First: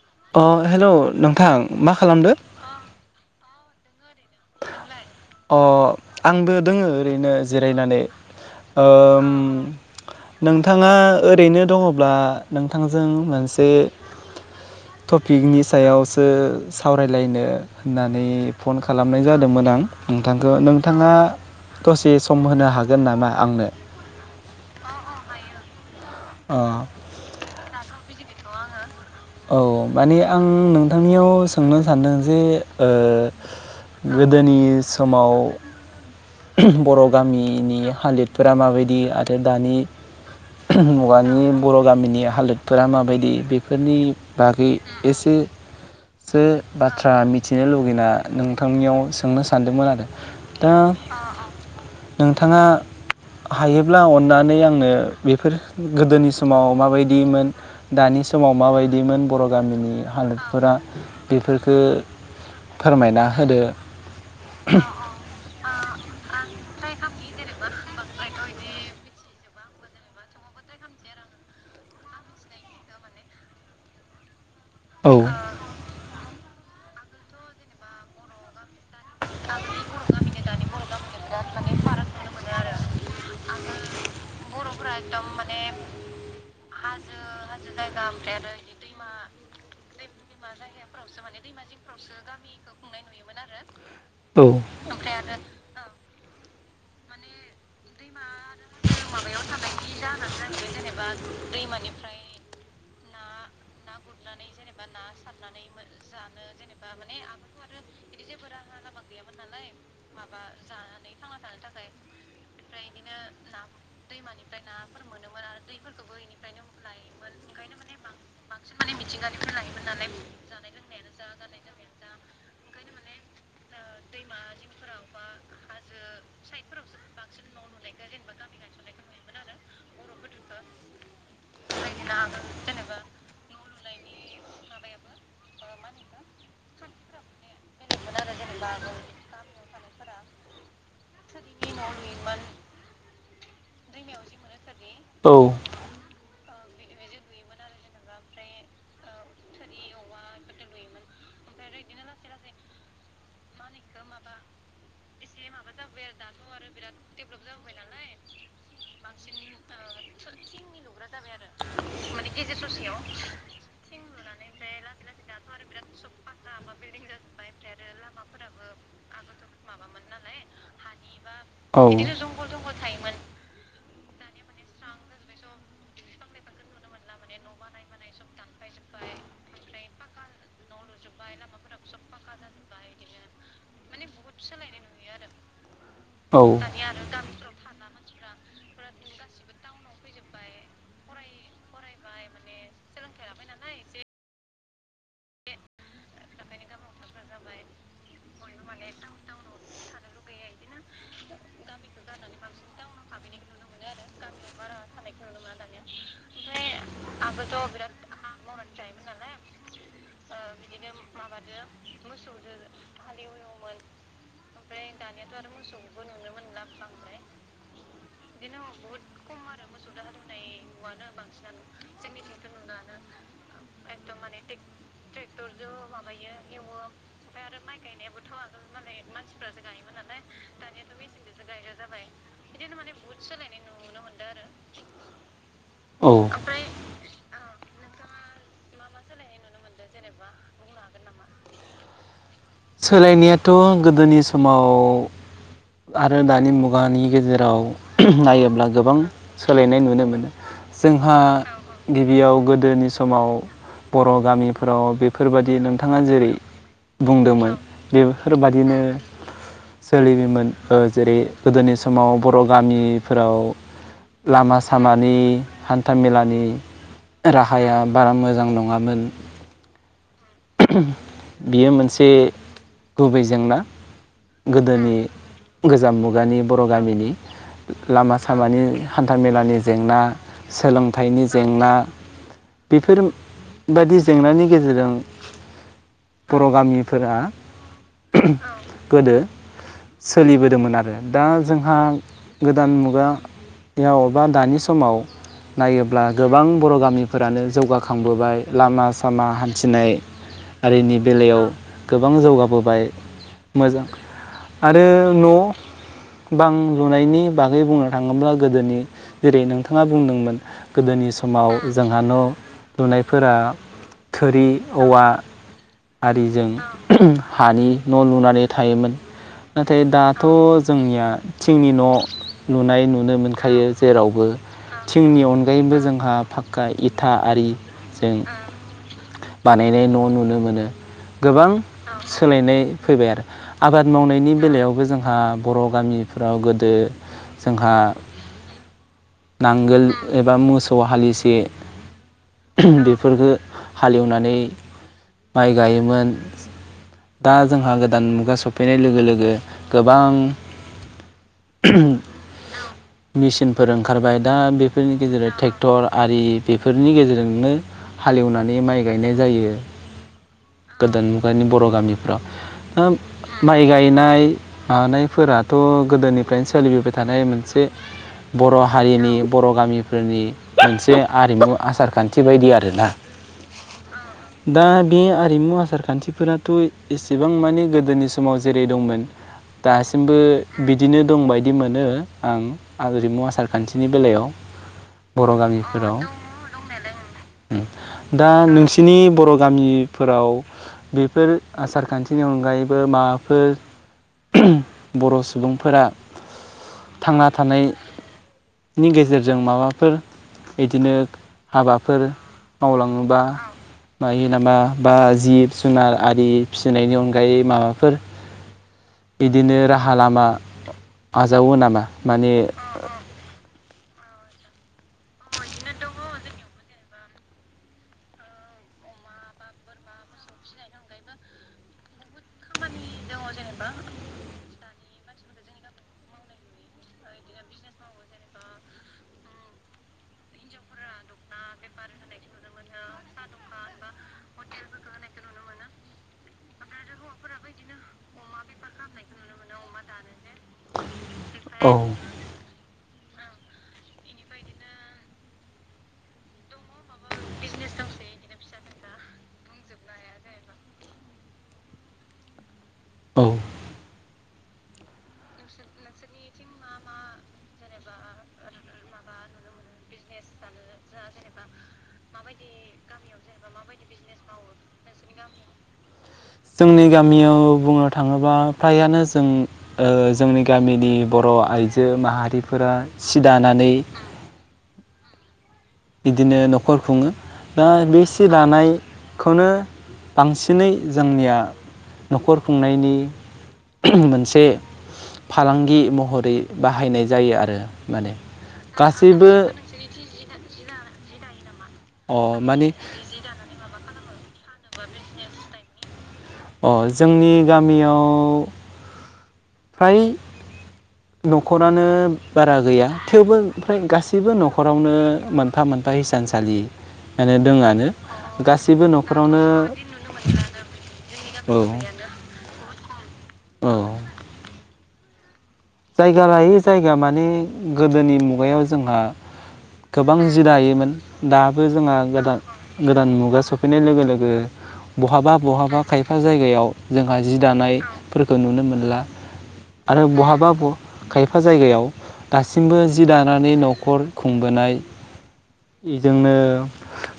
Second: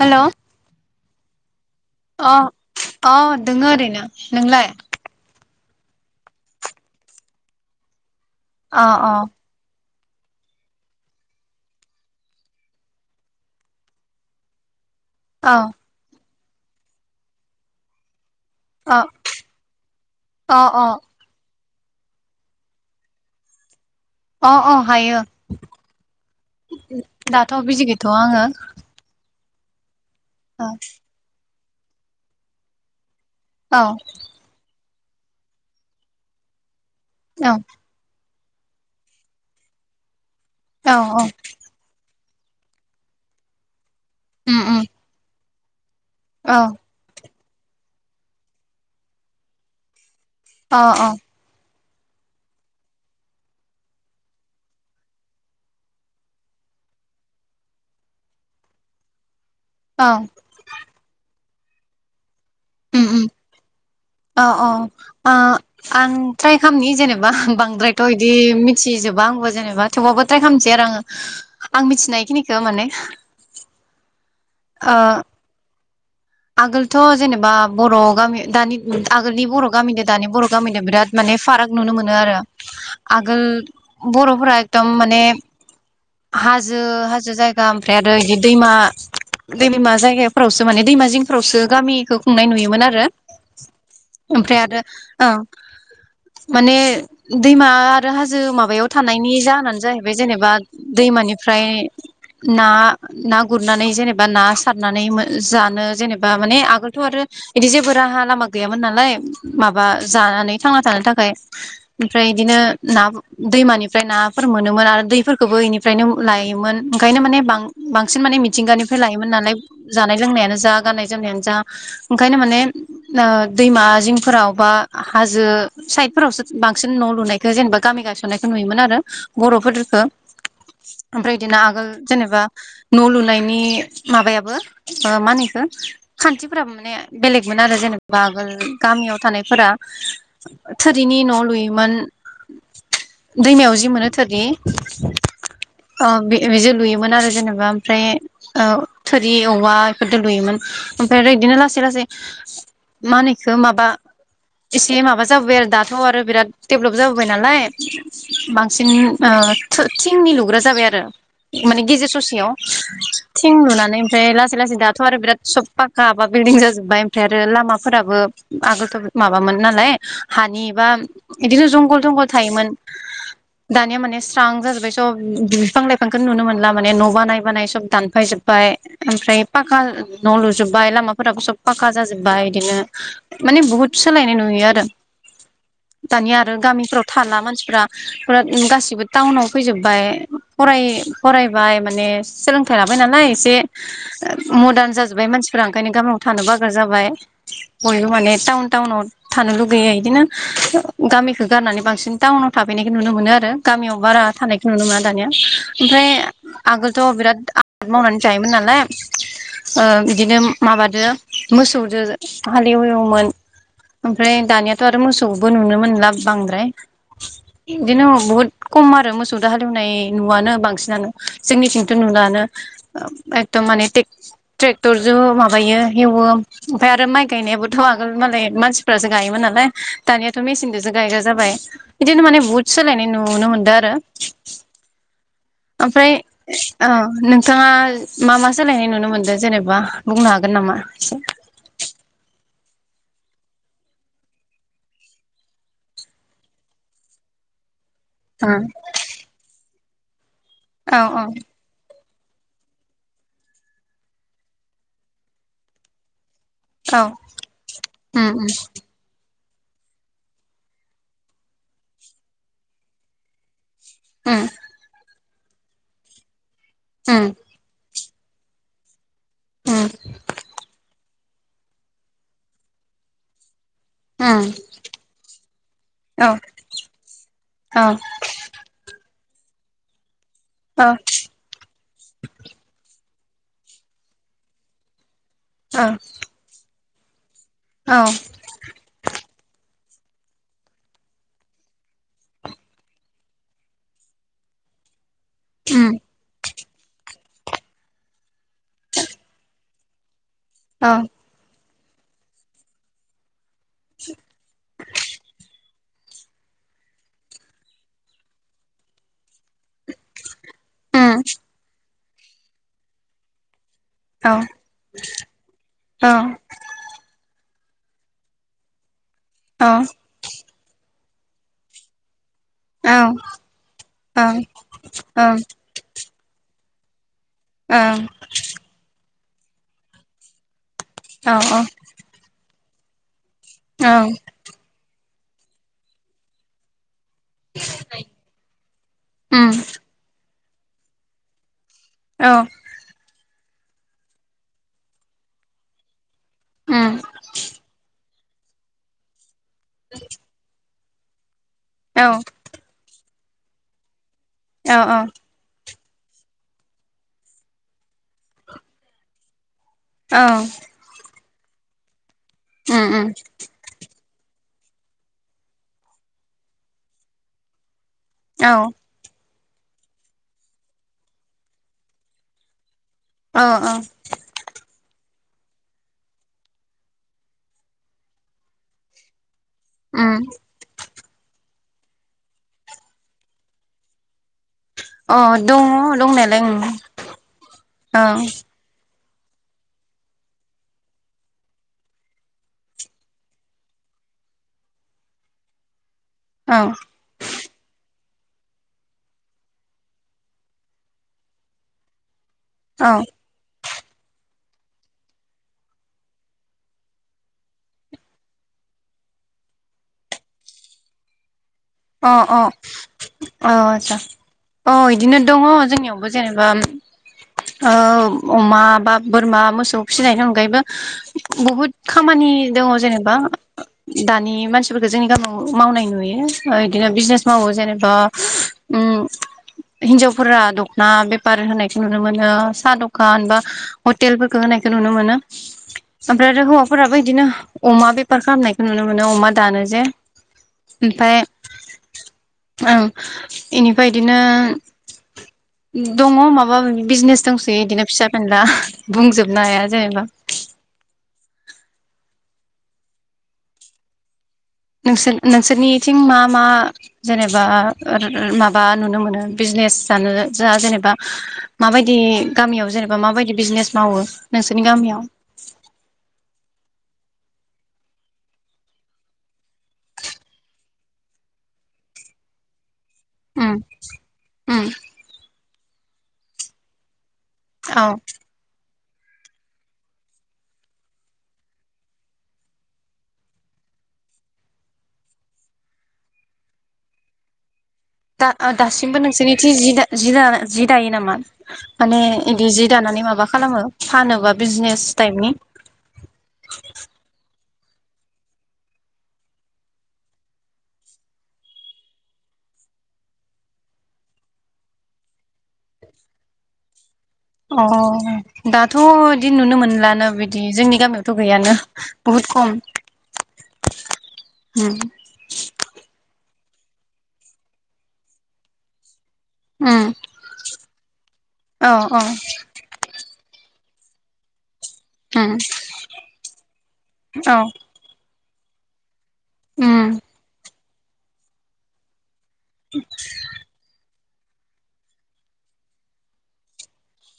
Hello अ हेल नोंथां मा अ खालामदो? अ दोङो ओरैनो नोंलाय? अ आंबो दोङो ओरैनो जिरायनानै । अ ओ अ औ नोंथांङा ओरैनो दङब्ला नोंथांजों मोनसे अ टपिकनि सायाव बो सावरायलायनो होननानै फन अ खालामनाय दोंमोन आं नोंथांखो अ नोंथाङा दसे सम होनो हागोन नामा आंनो अ अ हायो अ दाथ बिजि गैयथ आ आं ङो औ माने आं नोंथांनियाव सोंनो सान्दों जे ओ गोदनि समाव बर' औ गामिनि हालोद फोरा माबायदि आरो दानि औ औ मुगानि बर'गामिनि हालोदफोरा माबायदि बेफोरनि उम बागै उम एसे सो औ बाथ्रा मि थिनो लुगैना नोंथांनियाव सोंनो सान्दोंमोन आरो। दा अ अ नोंथांङा हायोब्ला अननानै आंनो बेफोर गोदोनि समाव माबायदिमोन दानि समाव माबाय दिमोन बर' गामिनि औ हालोदफोरा बेफोरखो अम अम औ औ ओ आं ट्राय खामनि जेनेबा बांद्रायथ बिदि मिथिजोबा आंबो जेनेबा थेवबाबो ट्राय खामनोसै आरो आंङो आं मिथिनायखिनिखौ माने ओ औ आगोलथ जेनेबा बर'गामि दानि आगोलनि बर'गामिदो दानि बर'गामिदो बिराद माने फाराग नुनो मोनो आरो आगोल बर'फोरा एकदम माने हाजो-हाजो जायगा ओमफ्राय आरो बिदि दैमा-दैमा जायगाफोरावसो माने दैमा जिं फोरावसो गामिखो खुंनाय नुयोमोन आरो। ओमफ्राय आरो ओं माने दैमा आरो हाजो माबायाव थानायनि जाहोनानो जाहैबाय जेनेबा दैमानिफ्राय ना-ना गुरनानै जेनेबा ना सारनानै जानो जेने बा माने आगोलथ आरो बिदि जेबो राहा लामा गैयामोन नालाय माबा जानानै थांना थानो थाखाय ओमफ्राय बिदिनो ना दैमानिफ्राय नाफोर मोनोमोन आरो दैफोरखौबो इनिफ्रायनो लायोमोन ओंखायनो माने बांसिन माने मिथिंगानिफ्राय लायोमोन नालाय जानाय लोंनायानो जा गाननाय जो मनायानो जा ओंखायनो माने दैमा जिंफोराव बा हाजो साइदफोरावसो बांसिन न लुनायखौ जेनेबा गामि गायसननायखौ नुयोमोन आरो बर'फोरफोरखो ओमफ्राय बिदिनो आगोल जेनेबा न लुनायनि माबायाबो माहोनो इखौ खान्थिफोरा माने बेलेगमोन आरो जेनेबा आगोल गामियाव थानायफोरा थोरिनि न लुयोमोन दैमायाव जि मोनो थोरि औ बेजों लुयोमोन आरो जेनेबा ओमफ्राय थोरि औवा इफोरदो लुयोमोन। ओमफ्राय आरो बिदिनो लासै-लासै माहोनो इखो माबा एसे माबा जाबोबाय आरो दाथ आरो बिराद देब्लब जाबोबाय नालाय बांसिन थिंनि लुग्रा जाबाय आरो माने गेजेर ससेयाव थिं लुनानै ओमफ्राय लासै-लासै दाथ आरो बिराद सब पाका बा बिलदिं जाजोबबाय ओमफ्राय आरो लामाफोराबो आगोलथ माबामोन नालाय हानि बा बिदिनो औ जंगल थंगल थायोमोन दानिया माने स्रां जाजोबबाय सब बिफां लायफांखौ नुनो मोनला माने न' बानाय-बानाय सब दानफायजोबबाय ओमफ्राय पाका न'लुजो जोबबाय लामाफोराबो सब फाका जाजोबबाय बिदिनो माने बुहुद सोलायनाय नुयो आरो। दानिया आरो गामिफ्राव थाला मानसि फ्रा गासिबो टाउनाव फैजोबबाय फराय फरायबाय माने सोलोंथाइ लाबाय नालाय एसे मदार्न जाजोब्बाय मानसि फोरा ओंखायनो गामियाव थानो बाग्रा जाबाय बयबो माने टाउन टाउनाव थानो लुगैयो इदिनो गामिखौ गारनानै बांसिन टाउनाव थाफैनायखौ नुनो मोनो आरो गामियाव बारा थानायखौ नुनो मोना दानिया ओमफ्राय आगोलथ' बिराद आबाद मावनानै जायोमोन नालाय ओ बिदिनो माबादो मोसौजों हालेववोमोन ओमफ्राय दानियाथ' आरो मोसौबो नुनो मोनला बांद्राय बिदिनो बहुद खम आरो मोसौजों हालेवनाय नुआनो बांसिनानो जोंनिथिंथ' नुलानो एखदम मानेे टेक ट्रेक थरजो माबायो हेवो ओमफफ्राय आरो माइ गायनायाबोथ' आगोल मालाय मानसिफोरासो गायोमोन नालाय दानियाथ' मेसिनजोंसो गायग्रा जाबाय बिदिनो माने बुहुद सोलायनाय नुनो मोनदों आरो ओमफ्राय औ ओ नोंथाङा मा मा सोलायनाय नुनो मोनदों जेनेबा बुंनो हागोन नामा एसे? सोलायनायाथ' गोदोनि समाव आरो दानि मुगानि गेजेराव उम नायोब्ला गोबां सोलायनाय नुनो मोनो। औ जोंहा गिबियाव गोदोनि समाव बर' गामिफोराव बेफोरबाददि नोंथाङा जेरै- औ बुंदोंमोन उम बेफोरबादिनो सोलियोमोन ओ जेरै- गोदोनि समाव बर' गामिफोराव उम लामा सामानि हान्था मेलानि उम राहाया बारा मोजां नङामोन। द [inaudible] [unintelligible] बियो मोनसे गुबै जेंना उम गोदोनि गोजाम औ मुगानि बर' गामिनि औ लामा सामानि हानथ थामेलानि जेंना औ सोलोंथाइनि जेंना बेफोर बायदि जेंनानि गेजेरजों ओ फोरा [unintelligible] गोदो सोलिबोदोंमोन आरो दा जोंहा गोदान मुगायाव बा दानि समाव उम नायोब्ला गोबां बर' गामिफोरानो जौगाखांबोबाय लामा सामा हान्थिनाय अ आरिनि बेलायाव गोबां जौगाबोबाय मोजां आरो न' बां लुनायनि बागै बुंनो थाङोब्ला गोदोनि जेरै- नोंथाङा बुंदोंमोन गोदोनि दङ समाव जों दा न' लुनायफोरा दंनायालाय थोरि वा ओं आरिजों हानि न' लुनानै थायोमोन। औ नाथाय दाथ' जोंनिया थिंनि न' लुनाय नुनो औ मोनखायो अ जेरावबो थिंनि अ अनगायैबो जोंहा फाक्का इथ था अ आरिजों बानायनाय न' नुनो मोनो। गोबां सोलायनाय फैबाय आरो आबाद मावनायनि बेलायावबो जों ओ बर गामिफ्राव गोदो जोंहा नांगोल एबा मोस सौ हालिसे बेफोरखो हालेवनानै माइ गायोमोन दा जोंहा गोदान मु गा सफैनाय लोगो लोगो गोबां औ मिसिनफोर ओंखारबाय दा बेफोरनि गेजेराव ट्रेक्ट टर आरि बेफोरनि गेजेरजोंनो हालेवनानै माइ गायनाय जायो। औ गानि बर' गामि माइ गायनाय मानायफोराथ' गोदोनिफ्रायनो सोलिबोबाय थानाय मोनसे बर' हारिनि बर' गामिफोरनि मोनसे आरिमु आसार खान्थि बायदि आरोना दा बे आर रिमु आसार खान्थिफोरा थ एसेबां माने गोदोनि समाव जेरै दंमोन दासिमबो बिदिनो दंबाय बिदि मोनो आं आरिमु आसार खान्थिनि बेलायाव। बर' गामिफोराव दा नोंसिनि बर' गामिफोराव बे फोर आसार खान्थिनि अनगायैबो माबाफोर बर' सुबुंफोरा थांना थानाय नि गेजेरजों माबाफोर बिदिनो हाबाफोर मावलाङोबा मायो नामा बा जिब जुनार आरि फिसिनायनि अनगायै माबाफोर बिदिनो राहा लामा आज अ अ औ आदसा। अ इदिनो दङ जोंनियावबो जेनोबा ओ अमा बा बोरमा मोसौ फिनायनि अनगायैबो बुहुद खामानि दङ जेनेबा दानि मानसिफोरखौ जोंनि गामियाव मावनाय नुयो। ओ इदिनो बिजनेस मावो जेनेबा ओम हिनजावफोरा दखना बेपार होनायखौ नुनो मोनो, सा दखान बा हटेलफोरखो होनायखौ नुनो मोनो। ओमफ्राय आरो हौवाफोराबो इदिनो अमा बेफार खालामनायखो नुनो मोनो, अमा दानो जे ओमफाय औ। ओं इनिफ्राय इदिनो दङ माबा माबि बिजनेस दोंसोयो इदिनो फिसा फेनला बुंजोबनो हाया जेनोबा औ। नोंसोर-नोंसोरनिथिं मा मा जेनेबा माबा नुनो मोनो बिजनेस जानो जा जेनेबा माबायदि गामियाव जेनेबा माबायदि बिजनेस मावो नोंसोरनि गामियाव? जोंनि गामियाव बुंनो थाङोबा फ्रायानो जों ओ जोंनि गामिनि बर' आइजो माहारिफोरा सि उम दानानै उम। बिदिनो न'खर खुङो। दा औ बे सि दानाय खौनो बांसिनै जोंनिया न'खर खुंनायनि मोनसे फालांगि महरै बाहायनाय जायो आरो माने दा ओ दासिमबो गासैबो नोंसोरनिथि जि दा जि दानो जि दायो नामा? माने अ इन्दि जि माने दानानै माबा खालामो फानोबा बिजनेस टाइबनि अ जोंनि गामियाव फ्राय न'खरानो बारा गैया थेवबो फ्राय गासैबो न'खरावनो मोनफा मोनफा हिसानसालि माने अ दङआनो दाथ' गासैबो इदि न'खरावनो नुनो मोनलानो बिदि जोंनि गामियाव थ' औ गैयानो बुहुद खम औ ओम जायगा लायै जायगा माने गोदोनि मुगायाव जोंहा उम गोबां जि दायोमोन दाबो औ जोंहा औ गोदान गोदान मुगा सफ नाय लोगो लोगो बहाबा उम बहाबा खायफा जायगायाव जोंहा औ जि दानाय फोरखौ नुनो मोनला। उम आरो बहाबा खायफा जायगायाव दासिमबो जि दानानै नखर खुंबोनाय इजोंनो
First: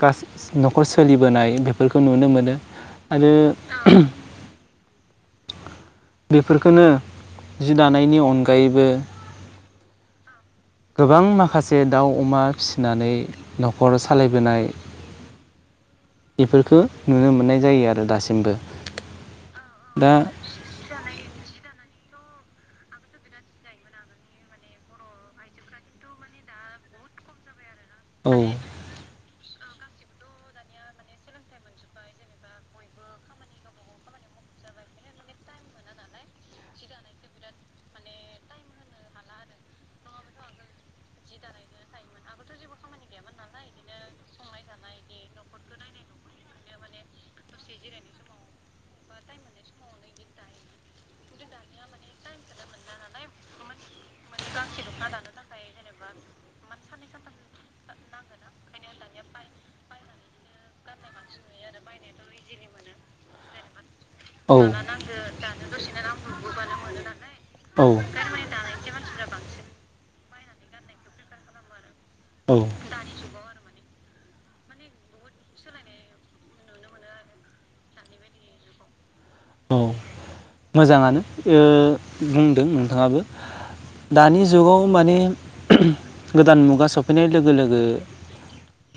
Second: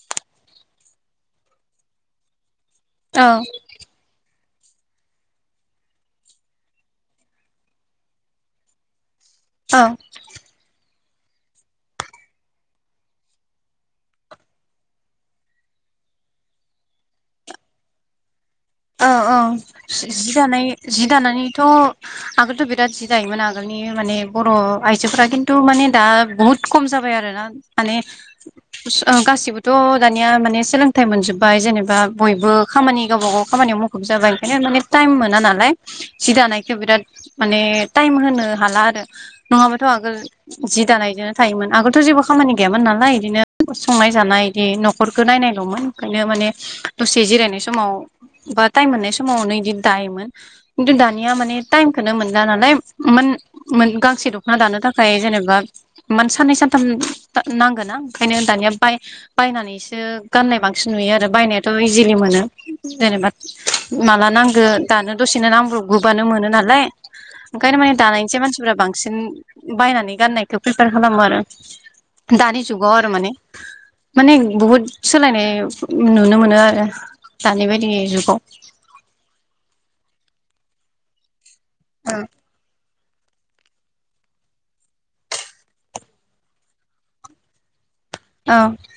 गासै नखर सोलिबोनाय बेफोरखौ नुनो मोनो। औ आरो बेफोरखोनो जि दानायनि अनगायैबो औ गोबां माखासे दाउ अमा फिसिनानै नखर सालायबोनाय बेफोरखो नुनो मोननाय जायो आरो दासिमबो। औ औ दा जि दानाय जि दानानैथ आगोलथ' बिराद जि जायोमोन आगोलनि माने बर' आइजोफोरा खिन्थु माने दा बहुद खम जाबाय आरोना माने औ गासिबो थ दानिया माने सोलोंथाइ मोनजोब्बाय जेनेबा बयबो खामानि गावबा गाव खामानियाव मुखुब जाबाय ओंखायनो माने टाइम मोना नालाय जि दानायखो बिराद माने टाइम होनो हाला आरो नङाबाथ आगोल जि दानायजोंनो थायोमोन आगोलथ जेबो खामानि गैयामोन नालाय बिदिनो संनाय जानाय बिदि न'खरखो नायनायलमोन ओंखायनो माने दसे जिरायनाय समाव बा टाइम मोननाय समावनो बिदि दायोमोन खिन्थु दानिया माने टाइमखौनो मोनला नालाय म गांसे दखना दानो थाखाय जेनेबा मान साननै सानथाम नांगोना ओंखायनो दानिया बाय बायनानैसो गाननाय बांसिन नुयो आरो बायनायाथ इजिलि मोनो। देनबाद माला औ नांगो दानो दसेनो नांब्रब गोबानो मोनो नालाय ओंखायनो औ माने दानायनिसाय मानसिफ्रा बांसिन बायनानै गाननायखौ प्रिफेयार खालामो आरो दानि जुगाव आरो माने माने बहुद सोलायनाय नुनो मोनो आरो। दानिबायदि जुगाव औ मोजाङानो ओ बुंदों नाङाबो दानि जुगाव माने ओहोम गोदान मुगा सफैनाय लोगो लोगो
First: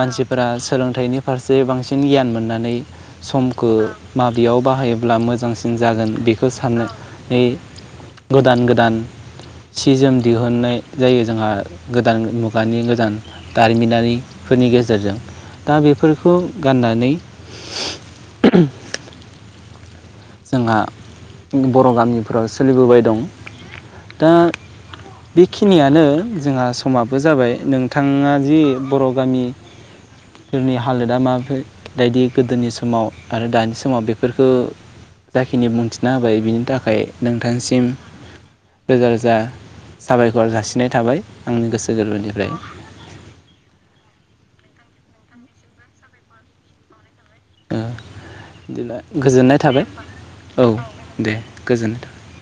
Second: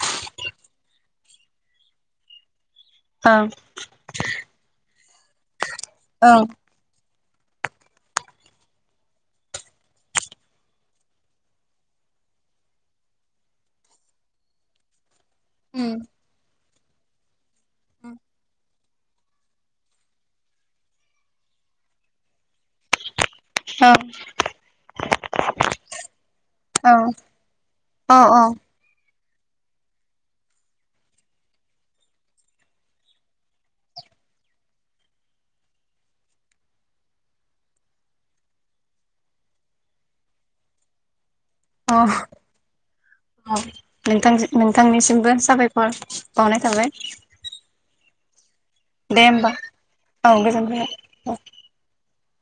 मानसिफोरा सोलोंथाइनि फारसे बांसिन गियान मोननानै समखौ माबेयाव बाहायोब्ला मोजांसिन जागोन बे साननानै गोदान गोदान सि जोम दिहुनन्नाय जायो जोंहा गोदान मुगानि गोदान दारिमिनारिफोरनि गेजेरजों। दा बेफोरखौ गाननानै ओहोम जोंहा बर गामिफोराव सोलिबोबाय दं। औ औ दा बेखिनियानो जोंहा औ समाबो जाबाय औ नोंथाङा औ जि बर गामिफोरनि हालोदा माफोरबायदि गोदोनि समाव आरो दानि समाव बेफोरखो जाखिनि बुंथिना होबाय बिनि थाखाय नोंथांसिम रोजा रोजा साबायखर जासिनाय थाबाय। आंनि गोसो अ गोरबोनिफ्राय अ नोंथांन नोंथांनिसिमबो साबायखर बावनाय थाबाय बिदिब्ला दे होमबा गोजोननाय थाबाय औ दे गोजोननाय थाबाय ।